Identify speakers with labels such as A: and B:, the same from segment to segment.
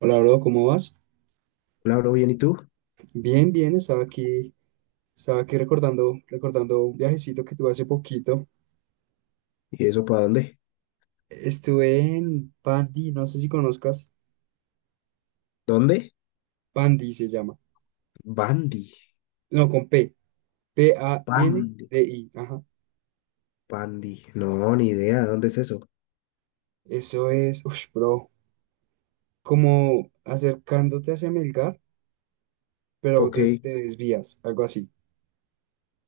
A: Hola, bro, ¿cómo vas?
B: Hola, bro, bien, ¿y tú?
A: Bien, bien, estaba aquí recordando un viajecito que tuve hace poquito.
B: ¿Y eso para dónde?
A: Estuve en Pandi, no sé si conozcas,
B: ¿Dónde?
A: Pandi se llama.
B: Bandy,
A: No, con P,
B: Bandy,
A: PANDI, ajá.
B: Bandy. No, ni idea, ¿dónde es eso?
A: Eso es, uff, bro, como acercándote hacia Melgar, pero
B: Ok,
A: te desvías, algo así.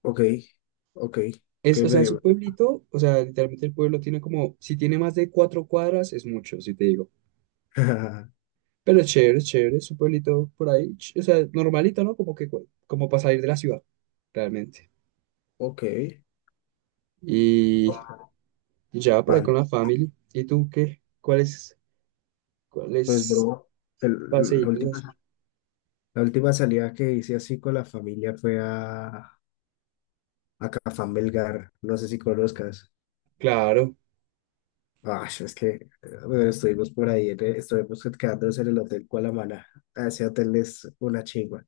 B: ok, ok, ok,
A: Es, o sea, es un
B: medio.
A: pueblito, o sea, literalmente el pueblo tiene como, si tiene más de cuatro cuadras, es mucho, si te digo. Pero es chévere, es chévere, es un pueblito por ahí, o sea, normalito, ¿no? Como que, como para salir de la ciudad, realmente.
B: Ok,
A: Y y ya por ahí
B: Bandy.
A: con la family. ¿Y tú qué? ¿Cuáles,
B: Pues,
A: cuáles
B: bro, el- la
A: paseitos
B: última,
A: así?
B: la última salida que hice así con la familia fue a Cafán Belgar, no sé si conozcas.
A: Claro,
B: Ah, es que bueno, estuvimos por ahí, en estuvimos quedándonos en el Hotel Cualamana. Ese hotel es una chingua.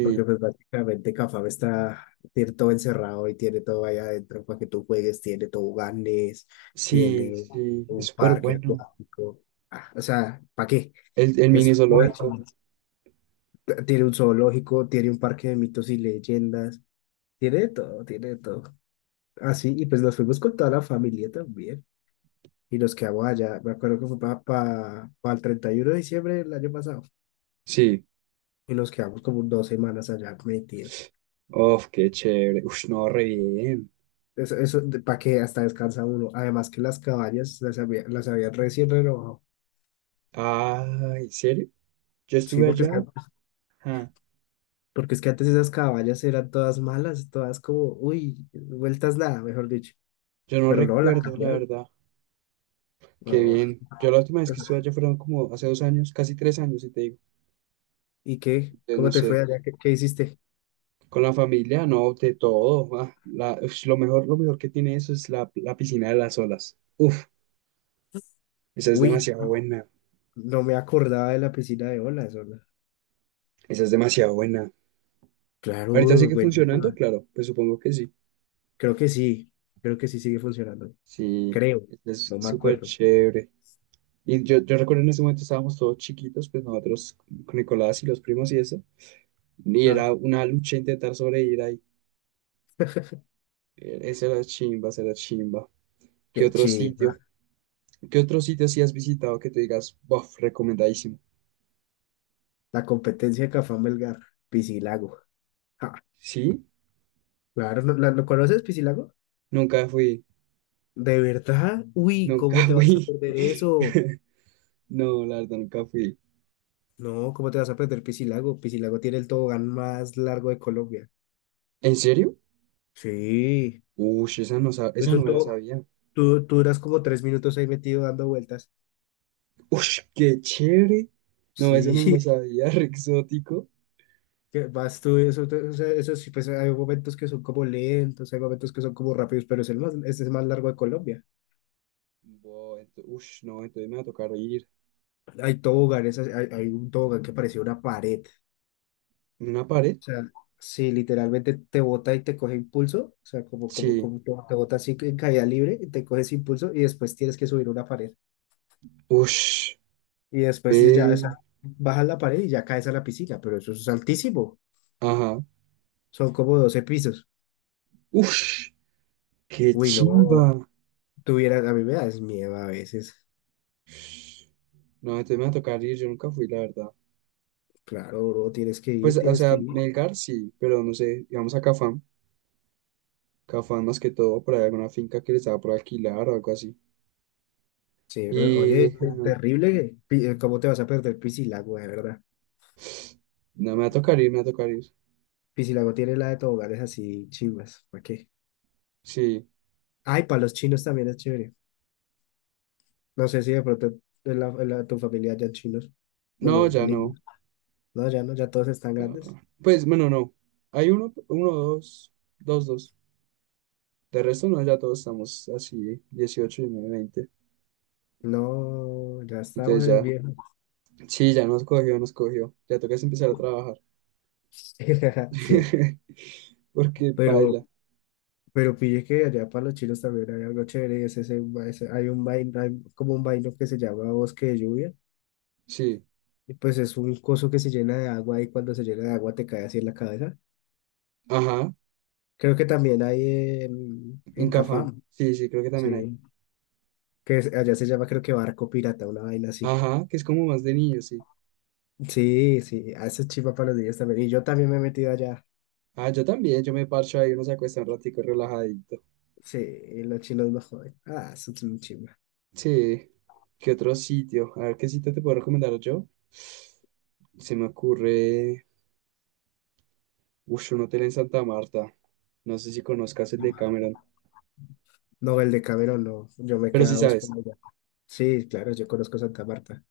B: Porque pues básicamente Cafam está, tiene todo encerrado y tiene todo allá adentro para que tú juegues, tiene toboganes,
A: sí,
B: tiene un
A: sí, es
B: un
A: súper
B: parque
A: bueno.
B: acuático. Ah, o sea, ¿para qué?
A: El
B: Es
A: mini
B: pura
A: zoológico,
B: chimba. Tiene un zoológico, tiene un parque de mitos y leyendas, tiene de todo, tiene de todo. Así, y pues nos fuimos con toda la familia también. Y nos quedamos allá, me acuerdo que fue para el 31 de diciembre del año pasado.
A: sí.
B: Y nos quedamos como 2 semanas allá metidos.
A: Uf, qué chévere. Uf, no, re bien.
B: Eso para que hasta descansa uno. Además, que las caballas las había, las habían recién renovado.
A: Ah, ¿en serio? Yo
B: Sí,
A: estuve
B: porque es
A: allá,
B: que,
A: ah,
B: antes esas caballas eran todas malas, todas como, uy, vueltas nada, mejor dicho.
A: yo no
B: Pero no, la
A: recuerdo, la
B: cambiaron.
A: verdad. Qué
B: No.
A: bien. Yo la última vez que estuve allá fueron como hace 2 años, casi 3 años, y te digo,
B: ¿Y qué?
A: entonces, no
B: ¿Cómo te fue
A: sé,
B: allá? ¿Qué hiciste?
A: con la familia, no, de todo. Ah, ush, lo mejor que tiene eso es la piscina de las olas. Uf, esa es
B: Uy,
A: demasiado buena,
B: no me acordaba de la piscina de olas, hola.
A: esa es demasiado buena. Ahorita
B: Claro,
A: sigue funcionando,
B: buenísima.
A: claro, pues supongo que sí.
B: Creo que sí, creo que sí sigue funcionando.
A: Sí,
B: Creo,
A: es
B: no me
A: súper
B: acuerdo.
A: chévere. Y yo recuerdo en ese momento estábamos todos chiquitos, pues nosotros con Nicolás y los primos y eso, y
B: Ah,
A: era una lucha intentar sobrevivir ahí. Esa era chimba, esa era chimba. ¿Qué
B: qué
A: otro
B: chiva.
A: sitio? ¿Qué otro sitio sí has visitado que te digas, bof, recomendadísimo?
B: La competencia de Cafán Melgar, Piscilago. Ah,
A: Sí,
B: claro, ¿lo conoces, Piscilago?
A: nunca fui,
B: ¿De verdad? Uy,
A: nunca
B: ¿cómo te vas a
A: fui.
B: perder eso?
A: No, la verdad, nunca fui.
B: No, ¿cómo te vas a perder Piscilago? Piscilago tiene el tobogán más largo de Colombia.
A: ¿En serio?
B: Sí,
A: Ush, esa no, esa no
B: eso
A: me la
B: todo,
A: sabía.
B: tú duras como 3 minutos ahí metido dando vueltas.
A: Ush, qué chévere. No, eso
B: Sí,
A: no me lo sabía, re exótico.
B: que vas tú, eso, o sea, eso sí, pues hay momentos que son como lentos, hay momentos que son como rápidos, pero es el más largo de Colombia.
A: Ush, no, entonces me va a tocar ir.
B: Hay toboganes, hay un tobogán que parecía una pared.
A: ¿En ¿Una pared?
B: O sea, si literalmente te bota y te coge impulso, o sea, como, como,
A: Sí.
B: como te bota así en caída libre, y te coges impulso y después tienes que subir una pared.
A: Ush,
B: Y después ya, o sea,
A: ve.
B: bajas la pared y ya caes a la piscina, pero eso es altísimo.
A: Ajá.
B: Son como 12 pisos.
A: Ush, qué
B: Uy,
A: chimba.
B: no, tuvieras, a mí me das miedo a veces.
A: No, entonces me va a tocar ir, yo nunca fui, la verdad.
B: Claro, bro, tienes que
A: Pues,
B: ir,
A: o
B: tienes que
A: sea,
B: ir.
A: Melgar sí, pero no sé, digamos a Cafam, Cafam más que todo, por ahí alguna finca que les estaba por alquilar o algo así.
B: Sí,
A: Y
B: pero, oye,
A: no,
B: terrible, ¿cómo te vas a perder Piscilago, de verdad?
A: me va a tocar ir, me va a tocar ir.
B: Piscilago tiene la de toboganes así chimbas, ¿para qué?
A: Sí,
B: Ay, para los chinos también es chévere. No sé si de pronto tu familia ya chinos.
A: no,
B: Bueno,
A: ya no.
B: niños. No, ya no, ya todos están
A: Ah,
B: grandes.
A: pues, bueno, no. Hay uno, uno, dos, dos, dos. De resto, no, ya todos estamos así, 18 19, 20.
B: No, ya estamos
A: Entonces
B: es
A: ya,
B: viejos.
A: sí, ya nos cogió, nos cogió. Ya toca es empezar a trabajar.
B: Sí,
A: Porque
B: pero,
A: baila.
B: pero pille que allá para los chinos también hay algo chévere. Y es hay como un vaino que se llama bosque de lluvia.
A: Sí,
B: Y pues es un coso que se llena de agua y cuando se llena de agua te cae así en la cabeza.
A: ajá,
B: Creo que también hay en,
A: en
B: en
A: Cafam.
B: Cafam,
A: Sí, sí, creo que
B: sí,
A: también hay.
B: que allá se llama creo que barco pirata, una vaina así.
A: Ajá, que es como más de niño, sí.
B: Sí, sí, a eso es chiva para los días también. Y yo también me he metido allá.
A: Ah, yo también, yo me parcho ahí, uno se acuesta un ratico relajadito.
B: Sí, y los chinos no joden. Ah, eso es muy chiva.
A: Sí, ¿qué otro sitio? A ver, ¿qué sitio te puedo recomendar yo? Se me ocurre, uff, un hotel en Santa Marta. No sé si conozcas el de Cameron,
B: No, el de Cameron no. Yo me
A: pero sí
B: quedaba por
A: sabes.
B: allá. Sí, claro, yo conozco Santa Marta.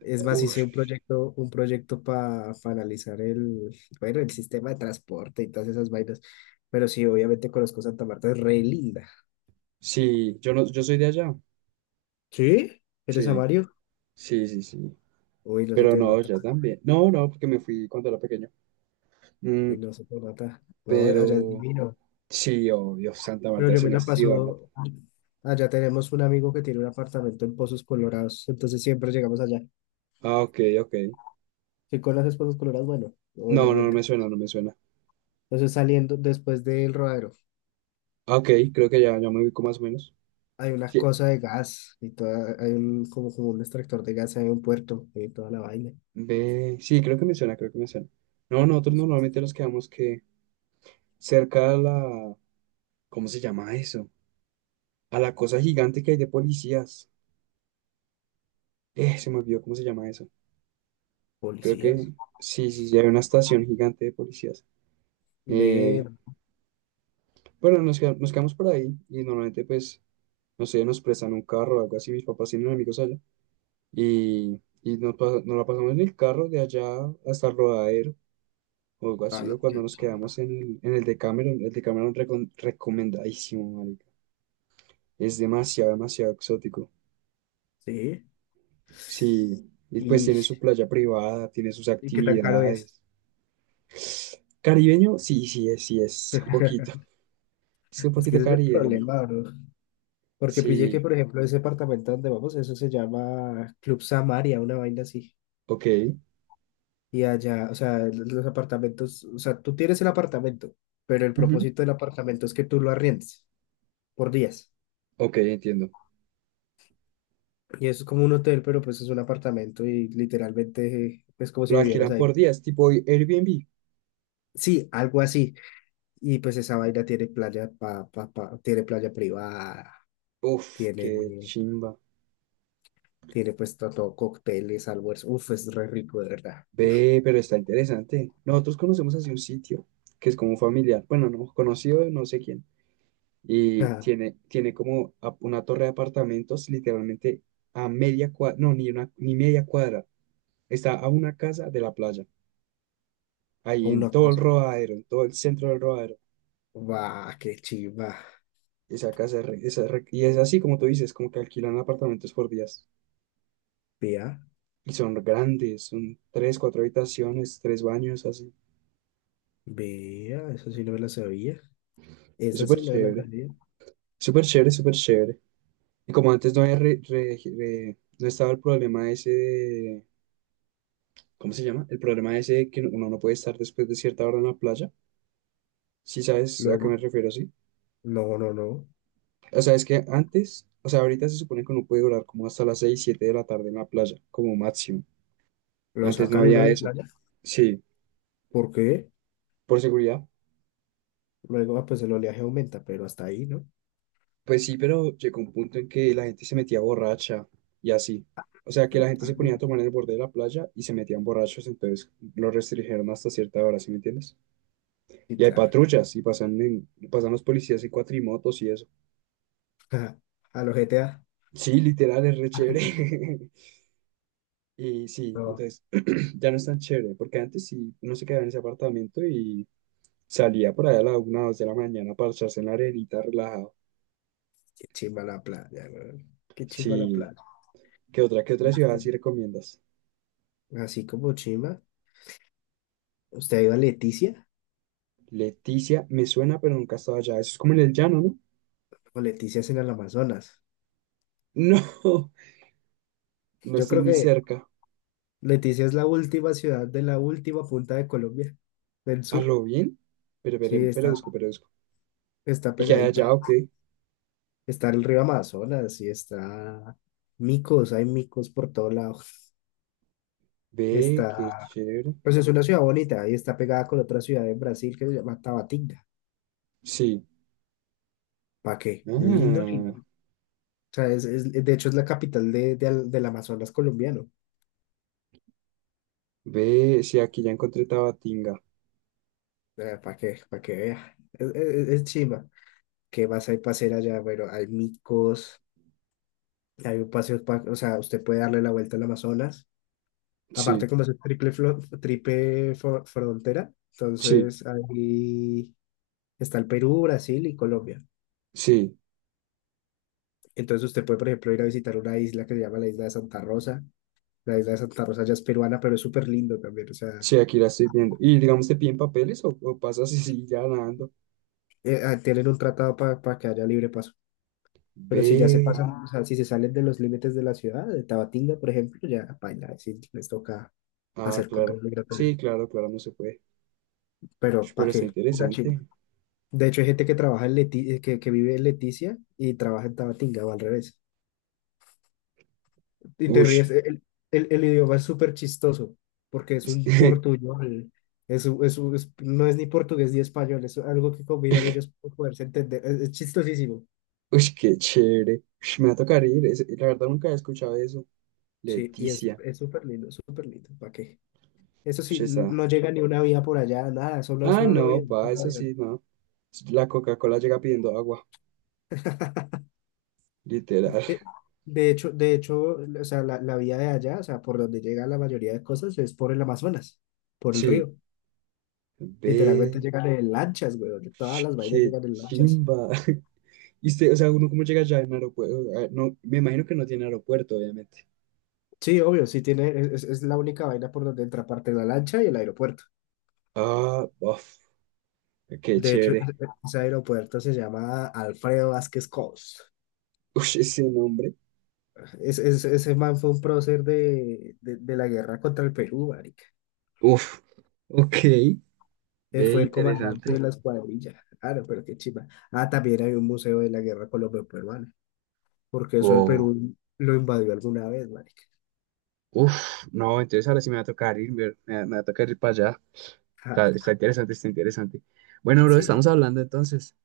B: Es más, hice
A: Uff,
B: un proyecto para analizar el, bueno, el sistema de transporte y todas esas vainas. Pero sí, obviamente conozco Santa Marta, es re linda.
A: sí, yo no, yo soy de allá.
B: ¿Sí? ¿Eres a
A: Sí,
B: Mario?
A: sí, sí, sí.
B: Uy, no se
A: Pero
B: te
A: no,
B: nota.
A: ya también. No, no, porque me fui cuando era pequeño. Mm,
B: Uy, no se te nota. No, allá es
A: pero
B: divino.
A: sí, obvio, Santa
B: Pero
A: Marta
B: yo
A: es
B: me
A: una
B: la
A: ciudad.
B: paso, allá tenemos un amigo que tiene un apartamento en Pozos Colorados, entonces siempre llegamos allá.
A: Ah, ok, ok.
B: ¿Qué conoces Pozos Colorados? Bueno,
A: No, no
B: obviamente.
A: me suena, no me suena.
B: Entonces, saliendo después del rodadero,
A: Ah, ok, creo que ya, ya me ubico más o menos.
B: hay una
A: Sí,
B: cosa de gas y toda, hay un, como un extractor de gas, hay un puerto y toda la vaina.
A: ve, sí, creo que me suena, creo que me suena. No, nosotros normalmente nos quedamos que cerca a la, ¿cómo se llama eso? A la cosa gigante que hay de policías. Se me olvidó cómo se llama eso. Creo
B: Policías.
A: que sí, sí, sí, hay una estación gigante de policías.
B: Ve,
A: Eh, bueno, nos, nos quedamos por ahí y normalmente pues, no sé, nos prestan un carro o algo así, mis papás tienen amigos allá y nos, nos la pasamos en el carro de allá hasta el rodadero o algo
B: a
A: así,
B: la-
A: o cuando
B: que-
A: nos quedamos en el Decameron recomendadísimo, marica. Es demasiado, demasiado exótico.
B: sí.
A: Sí, y pues
B: ¿Y,
A: tiene su playa privada, tiene sus
B: y qué tan caro es?
A: actividades. Caribeño, sí, sí, es un poquito. Es un
B: Es que
A: poquito
B: ese es el
A: caribeño.
B: problema, bro. Porque pillé que,
A: Sí,
B: por ejemplo, ese apartamento donde vamos, eso se llama Club Samaria, una vaina así.
A: ok,
B: Y allá, o sea, los apartamentos, o sea, tú tienes el apartamento, pero el
A: ujú.
B: propósito del apartamento es que tú lo arriendes por días.
A: Ok, entiendo.
B: Y eso es como un hotel, pero pues es un apartamento y literalmente es como si
A: Lo
B: vivieras
A: alquilan
B: ahí.
A: por días, tipo Airbnb.
B: Sí, algo así. Y pues esa vaina tiene playa tiene playa privada,
A: Uf,
B: tiene,
A: qué chimba.
B: tiene pues todo, cócteles, almuerzo. Uf, es re rico, de verdad. Uf,
A: Ve, pero está interesante. Nosotros conocemos así un sitio que es como familiar. Bueno, no, conocido, de no sé quién. Y
B: ah,
A: tiene como una torre de apartamentos literalmente a media cuadra, no, ni una, ni media cuadra. Está a una casa de la playa, ahí en
B: una
A: todo el
B: cosa.
A: Rodadero, en todo el centro del Rodadero.
B: Guau, qué chiva.
A: Esa casa es, esa es y es así como tú dices, como que alquilan apartamentos por días.
B: Vea,
A: Y son grandes, son tres, cuatro habitaciones, tres baños, así.
B: vea, eso sí no me la sabía.
A: Es
B: Esa
A: súper
B: sí no me la
A: chévere,
B: sabía.
A: súper chévere, súper chévere. Y como antes no había no estaba el problema ese, ¿cómo se llama? El problema ese de que uno no puede estar después de cierta hora en la playa. Si sabes a qué
B: Luego,
A: me refiero, sí.
B: no, no, no.
A: O sea, es que antes, o sea, ahorita se supone que uno puede durar como hasta las 6, 7 de la tarde en la playa, como máximo.
B: Lo
A: Antes no
B: sacan a uno
A: había
B: de la
A: eso.
B: playa.
A: Sí,
B: ¿Por qué?
A: por seguridad.
B: Luego, ah, pues el oleaje aumenta, pero hasta ahí, ¿no?
A: Pues sí, pero llegó un punto en que la gente se metía borracha y así. O sea, que la gente
B: Ah,
A: se
B: sí,
A: ponía a tomar en el borde de la playa y se metían borrachos, entonces lo restringieron hasta cierta hora, ¿sí me entiendes?
B: sí,
A: Y hay
B: claro.
A: patrullas y pasan, pasan los policías en cuatrimotos y eso.
B: A los GTA.
A: Sí, literal, es re chévere. Y sí,
B: No,
A: entonces ya no es tan chévere, porque antes sí uno se quedaba en ese apartamento y salía por allá a la una o dos de la mañana para echarse en la arenita relajado.
B: qué chimba la playa, weón. Qué chimba la
A: Sí,
B: playa.
A: qué otra ciudad sí
B: Lástima.
A: recomiendas?
B: Así como chimba, ¿usted ha ido a Leticia?
A: Leticia, me suena, pero nunca he estado allá. Eso es como en el llano, ¿no?
B: O Leticia es en el Amazonas.
A: No, no
B: Yo
A: estoy
B: creo
A: ni
B: que
A: cerca.
B: Leticia es la última ciudad de la última punta de Colombia, del
A: ¿A
B: sur.
A: lo bien?
B: Sí,
A: Pero busco,
B: está
A: pero busco.
B: Está
A: ¿Y qué hay allá
B: pegadita.
A: o qué?
B: Está el río Amazonas y está micos, hay micos por todo lado.
A: Ve, qué
B: Está,
A: chévere.
B: pues es una ciudad bonita y está pegada con otra ciudad en Brasil que se llama Tabatinga.
A: Sí.
B: ¿Para qué? Lindo, lindo.
A: Ah,
B: O sea, de hecho es la capital del Amazonas colombiano.
A: ve, sí, aquí ya encontré Tabatinga.
B: ¿Para qué? Para que vea. Es chimba. ¿Qué más hay para hacer allá? Bueno, hay micos, hay un paseo, o sea, usted puede darle la vuelta al Amazonas. Aparte,
A: Sí.
B: como es triple, triple frontera,
A: Sí,
B: entonces ahí está el Perú, Brasil y Colombia.
A: sí,
B: Entonces usted puede, por ejemplo, ir a visitar una isla que se llama la isla de Santa Rosa. La isla de Santa Rosa ya es peruana, pero es súper lindo también. O sea,
A: sí, aquí la estoy viendo. Y digamos, ¿te piden papeles o pasas y sigues ya nadando?
B: ah, tienen un tratado para que haya libre paso. Pero si ya se pasan,
A: Ve.
B: o sea, si se salen de los límites de la ciudad, de Tabatinga, por ejemplo, ya, paila, sí, les toca
A: Ah,
B: hacer control
A: claro.
B: migratorio.
A: Sí, claro, claro, no se puede. Ush,
B: Pero, ¿para
A: pero está
B: qué? Una chi-
A: interesante.
B: De hecho, hay gente que trabaja en que vive en Leticia y trabaja en Tabatinga o al revés. Y te ríes,
A: Ush.
B: el idioma es súper chistoso porque es un portuñol, no es ni portugués ni español, es algo que combinan ellos para poderse entender. Es chistosísimo.
A: Ush, qué chévere. Ush, me va a tocar ir. La verdad nunca he escuchado eso.
B: Sí, y es,
A: Leticia.
B: es súper lindo, súper lindo. ¿Para qué? Eso sí,
A: Ush, esa.
B: no llega ni una vía por allá, nada, solo,
A: Ah,
B: solo el
A: no,
B: avión,
A: pa,
B: solo
A: eso
B: el avión.
A: sí, no. La Coca-Cola llega pidiendo agua. Literal.
B: De, de hecho, o sea, la vía de allá, o sea, por donde llega la mayoría de cosas es por el Amazonas, por el
A: Sí.
B: río. Literalmente
A: Ve.
B: llegan en lanchas, güey. De Todas
A: Ush,
B: las vainas
A: qué
B: llegan en lanchas.
A: chimba. Y usted, o sea, uno cómo llega allá en aeropuerto. No, me imagino que no tiene aeropuerto, obviamente.
B: Sí, obvio, sí tiene, es la única vaina por donde entra aparte la lancha y el aeropuerto.
A: Ah, uf, qué
B: De hecho, ese
A: chévere.
B: ese aeropuerto se llama Alfredo Vázquez Cos.
A: Uf, ese nombre.
B: Ese man fue un prócer de la guerra contra el Perú, marica.
A: Uf, ok. Ve,
B: Fue el comandante
A: interesante.
B: de la escuadrilla. Ah, no, pero qué chimba. Ah, también hay un museo de la guerra colombo-peruana, porque eso el
A: Oh,
B: Perú lo invadió alguna vez, marica.
A: uf, no, entonces ahora sí me va a tocar ir, me, me va a tocar ir para allá. Está, está
B: Ah,
A: interesante, está interesante. Bueno, bro,
B: sí, sí.
A: estamos hablando entonces.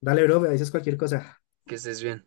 B: Dale, bro, me dices cualquier cosa.
A: Que estés bien.